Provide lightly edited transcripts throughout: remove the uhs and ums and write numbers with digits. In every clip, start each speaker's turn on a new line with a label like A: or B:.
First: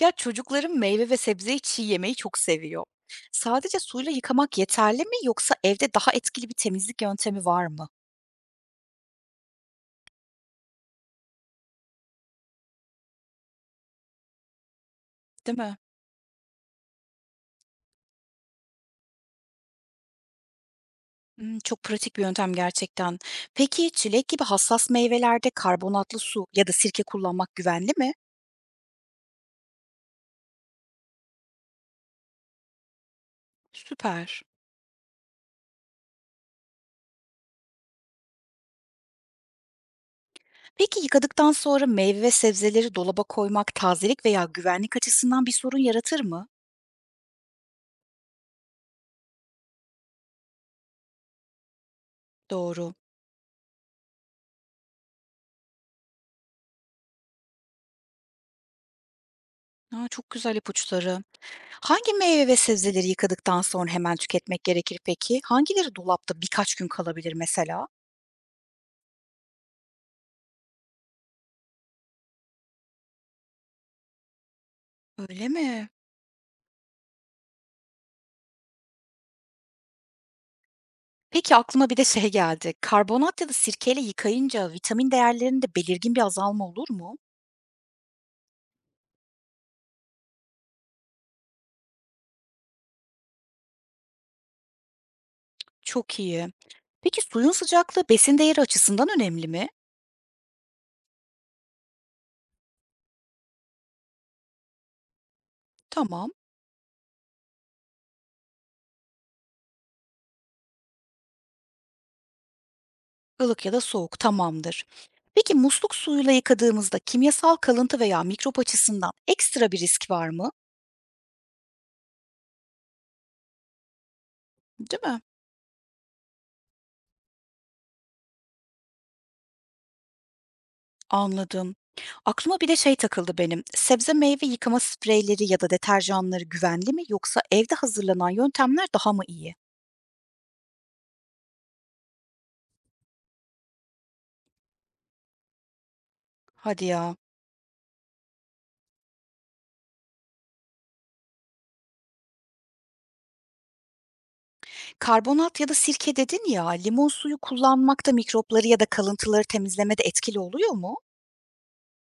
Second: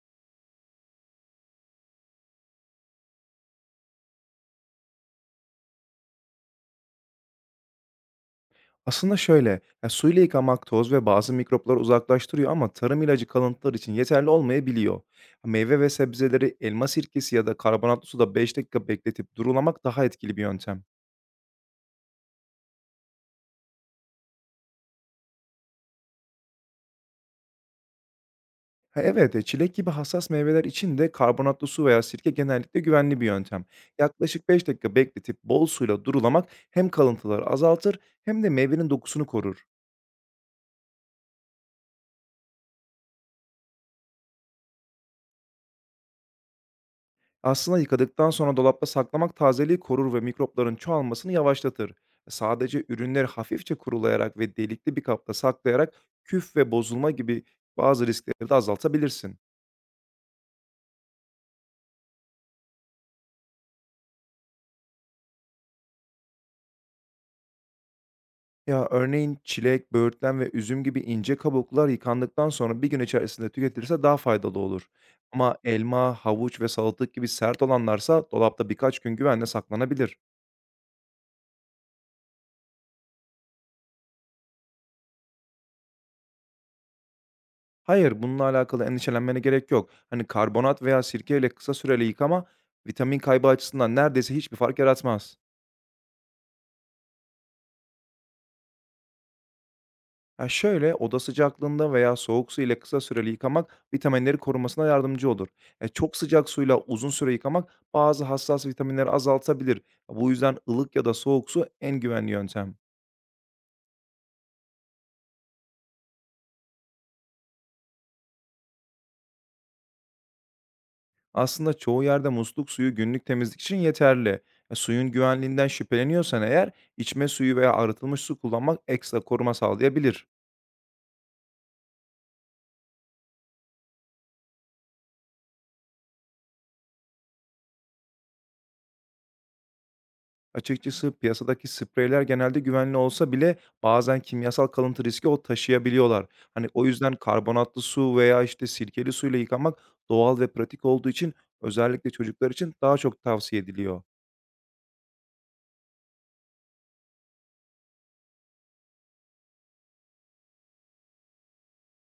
A: Ya çocuklarım meyve ve sebzeyi çiğ yemeyi çok seviyor. Sadece suyla yıkamak yeterli mi yoksa evde daha etkili bir temizlik yöntemi var mı?
B: Aslında şöyle, ya, suyla yıkamak toz ve bazı mikropları uzaklaştırıyor ama tarım ilacı kalıntılar için yeterli olmayabiliyor.
A: Değil mi?
B: Meyve ve sebzeleri elma sirkesi ya da karbonatlı suda 5 dakika bekletip durulamak daha etkili bir yöntem.
A: Hmm, çok pratik bir yöntem gerçekten. Peki çilek gibi hassas meyvelerde karbonatlı su ya da sirke kullanmak güvenli mi?
B: Ha, evet, çilek gibi hassas meyveler için de karbonatlı su veya sirke genellikle güvenli bir yöntem.
A: Süper.
B: Yaklaşık 5 dakika bekletip bol suyla durulamak hem kalıntıları azaltır hem de meyvenin dokusunu korur.
A: Peki yıkadıktan sonra meyve ve sebzeleri dolaba koymak tazelik veya güvenlik açısından bir sorun yaratır mı?
B: Aslında yıkadıktan sonra dolapta saklamak tazeliği korur ve mikropların çoğalmasını yavaşlatır. Sadece
A: Doğru.
B: ürünleri hafifçe kurulayarak ve delikli bir kapta saklayarak küf ve bozulma gibi bazı riskleri de azaltabilirsin.
A: Aa, çok güzel ipuçları. Hangi meyve ve sebzeleri yıkadıktan sonra hemen tüketmek gerekir peki? Hangileri dolapta birkaç gün kalabilir mesela?
B: Ya örneğin çilek, böğürtlen ve üzüm gibi ince kabuklar yıkandıktan sonra bir gün içerisinde tüketilirse daha faydalı olur.
A: Öyle
B: Ama
A: mi?
B: elma, havuç ve salatalık gibi sert olanlarsa dolapta birkaç gün güvenle saklanabilir.
A: Peki aklıma bir de şey geldi. Karbonat ya da sirkeyle yıkayınca vitamin değerlerinde belirgin bir azalma olur mu?
B: Hayır, bununla alakalı endişelenmene gerek yok. Hani karbonat veya sirke ile kısa süreli yıkama vitamin kaybı açısından neredeyse hiçbir fark yaratmaz.
A: Çok iyi. Peki suyun sıcaklığı besin değeri açısından önemli mi?
B: Ha şöyle oda sıcaklığında veya soğuk su ile kısa süreli yıkamak vitaminleri korumasına yardımcı olur. Çok
A: Tamam.
B: sıcak suyla uzun süre yıkamak bazı hassas vitaminleri azaltabilir. Bu yüzden ılık ya da soğuk su en güvenli yöntem.
A: Ilık ya da soğuk tamamdır. Peki musluk suyuyla yıkadığımızda kimyasal kalıntı veya mikrop açısından ekstra bir risk var mı?
B: Aslında çoğu yerde musluk suyu günlük temizlik için yeterli.
A: Değil
B: Suyun
A: mi?
B: güvenliğinden şüpheleniyorsan eğer içme suyu veya arıtılmış su kullanmak ekstra koruma sağlayabilir.
A: Anladım. Aklıma bir de şey takıldı benim. Sebze meyve yıkama spreyleri ya da deterjanları güvenli mi yoksa evde hazırlanan yöntemler daha mı iyi?
B: Açıkçası piyasadaki spreyler genelde güvenli olsa bile bazen kimyasal kalıntı riski o taşıyabiliyorlar. Hani
A: Hadi
B: o yüzden
A: ya.
B: karbonatlı su veya işte sirkeli suyla yıkamak doğal ve pratik olduğu için özellikle çocuklar için daha çok tavsiye ediliyor.
A: Karbonat ya da sirke dedin ya, limon suyu kullanmak da mikropları ya da kalıntıları temizlemede etkili oluyor mu?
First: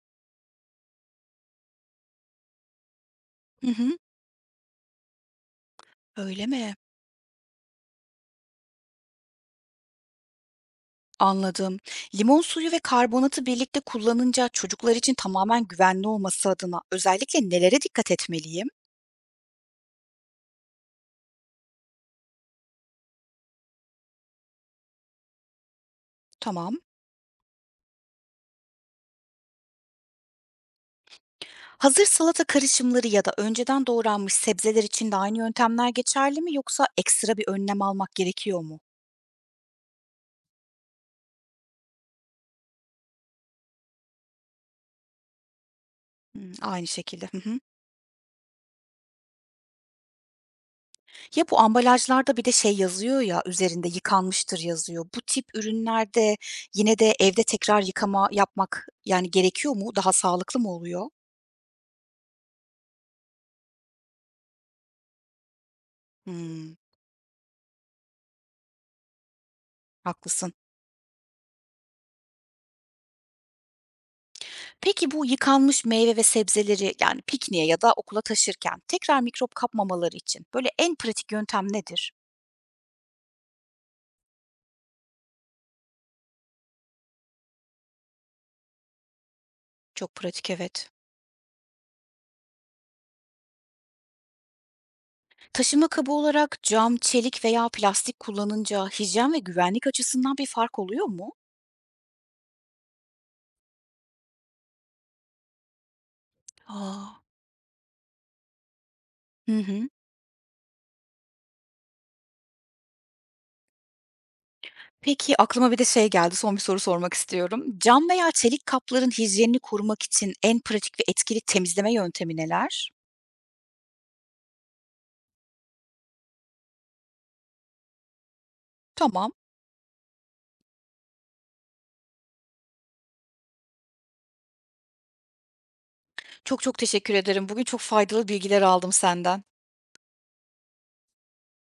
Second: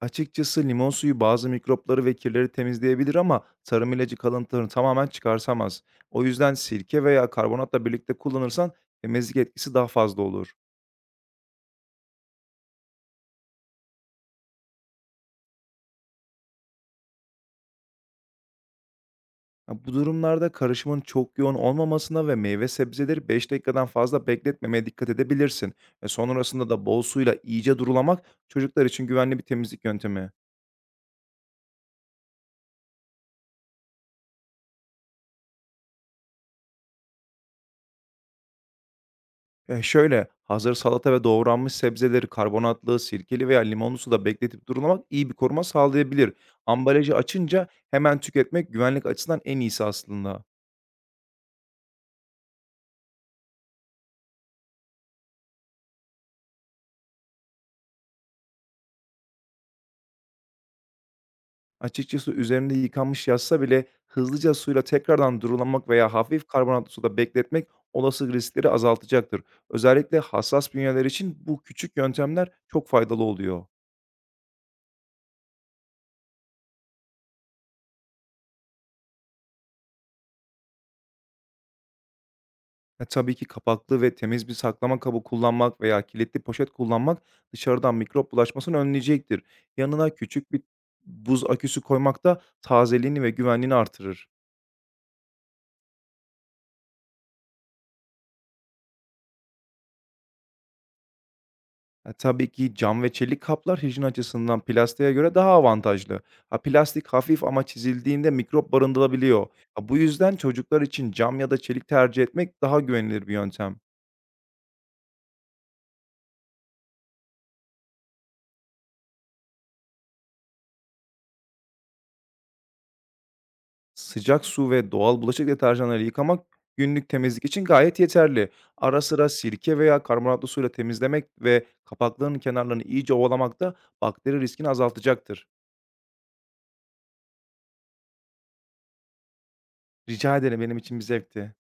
B: Açıkçası limon suyu bazı mikropları ve kirleri temizleyebilir ama
A: Hı
B: tarım
A: hı.
B: ilacı kalıntılarını tamamen çıkarsamaz. O
A: Öyle
B: yüzden
A: mi?
B: sirke veya karbonatla birlikte kullanırsan temizlik etkisi daha fazla olur.
A: Anladım. Limon suyu ve karbonatı birlikte kullanınca çocuklar için tamamen güvenli olması adına özellikle nelere dikkat etmeliyim?
B: Ya, bu durumlarda karışımın çok yoğun olmamasına ve meyve sebzeleri 5 dakikadan fazla bekletmemeye dikkat edebilirsin. Ve sonrasında
A: Tamam.
B: da bol suyla iyice durulamak çocuklar için güvenli bir temizlik yöntemi.
A: Hazır salata karışımları ya da önceden doğranmış sebzeler için de aynı yöntemler geçerli mi yoksa ekstra bir önlem almak gerekiyor mu?
B: Hazır salata ve doğranmış sebzeleri karbonatlı, sirkeli veya limonlu suda bekletip durulamak iyi bir koruma sağlayabilir.
A: Hımm, aynı
B: Ambalajı
A: şekilde. Hı hı.
B: açınca hemen tüketmek güvenlik açısından en iyisi aslında.
A: Ya, bu ambalajlarda bir de şey yazıyor ya, üzerinde "Yıkanmıştır." yazıyor. Bu tip ürünlerde yine de evde tekrar yıkama yapmak, yani, gerekiyor mu? Daha sağlıklı mı oluyor?
B: Açıkçası üzerinde yıkanmış yazsa bile hızlıca suyla tekrardan durulamak veya hafif
A: Hımm,
B: karbonatlı suda bekletmek olası riskleri azaltacaktır. Özellikle
A: haklısın.
B: hassas bünyeler için bu küçük yöntemler çok faydalı oluyor.
A: Peki bu yıkanmış meyve ve sebzeleri, yani, pikniğe ya da okula taşırken tekrar mikrop kapmamaları için böyle en pratik yöntem nedir?
B: Tabii ki kapaklı ve temiz bir saklama kabı kullanmak veya kilitli poşet kullanmak dışarıdan mikrop bulaşmasını önleyecektir. Yanına
A: Çok pratik,
B: küçük bir
A: evet.
B: buz aküsü koymak da tazeliğini ve güvenliğini artırır.
A: Taşıma kabı olarak cam, çelik veya plastik kullanınca hijyen ve güvenlik açısından bir fark oluyor mu?
B: Tabii ki cam ve çelik kaplar hijyen açısından plastiğe göre daha avantajlı. Ha, plastik
A: Aa.
B: hafif ama çizildiğinde mikrop barındırabiliyor.
A: Hı
B: Ha,
A: hı.
B: bu yüzden çocuklar için cam ya da çelik tercih etmek daha güvenilir bir yöntem.
A: Peki, aklıma bir de şey geldi, son bir soru sormak istiyorum. Cam veya çelik kapların hijyenini korumak için en pratik ve etkili temizleme yöntemi neler?
B: Sıcak su ve doğal bulaşık deterjanları yıkamak günlük temizlik için gayet yeterli. Ara sıra
A: Tamam.
B: sirke veya karbonatlı suyla temizlemek ve kapakların kenarlarını iyice ovalamak da bakteri riskini azaltacaktır.
A: Çok çok teşekkür ederim. Bugün çok faydalı bilgiler aldım senden.
B: Rica ederim benim için bir zevkti.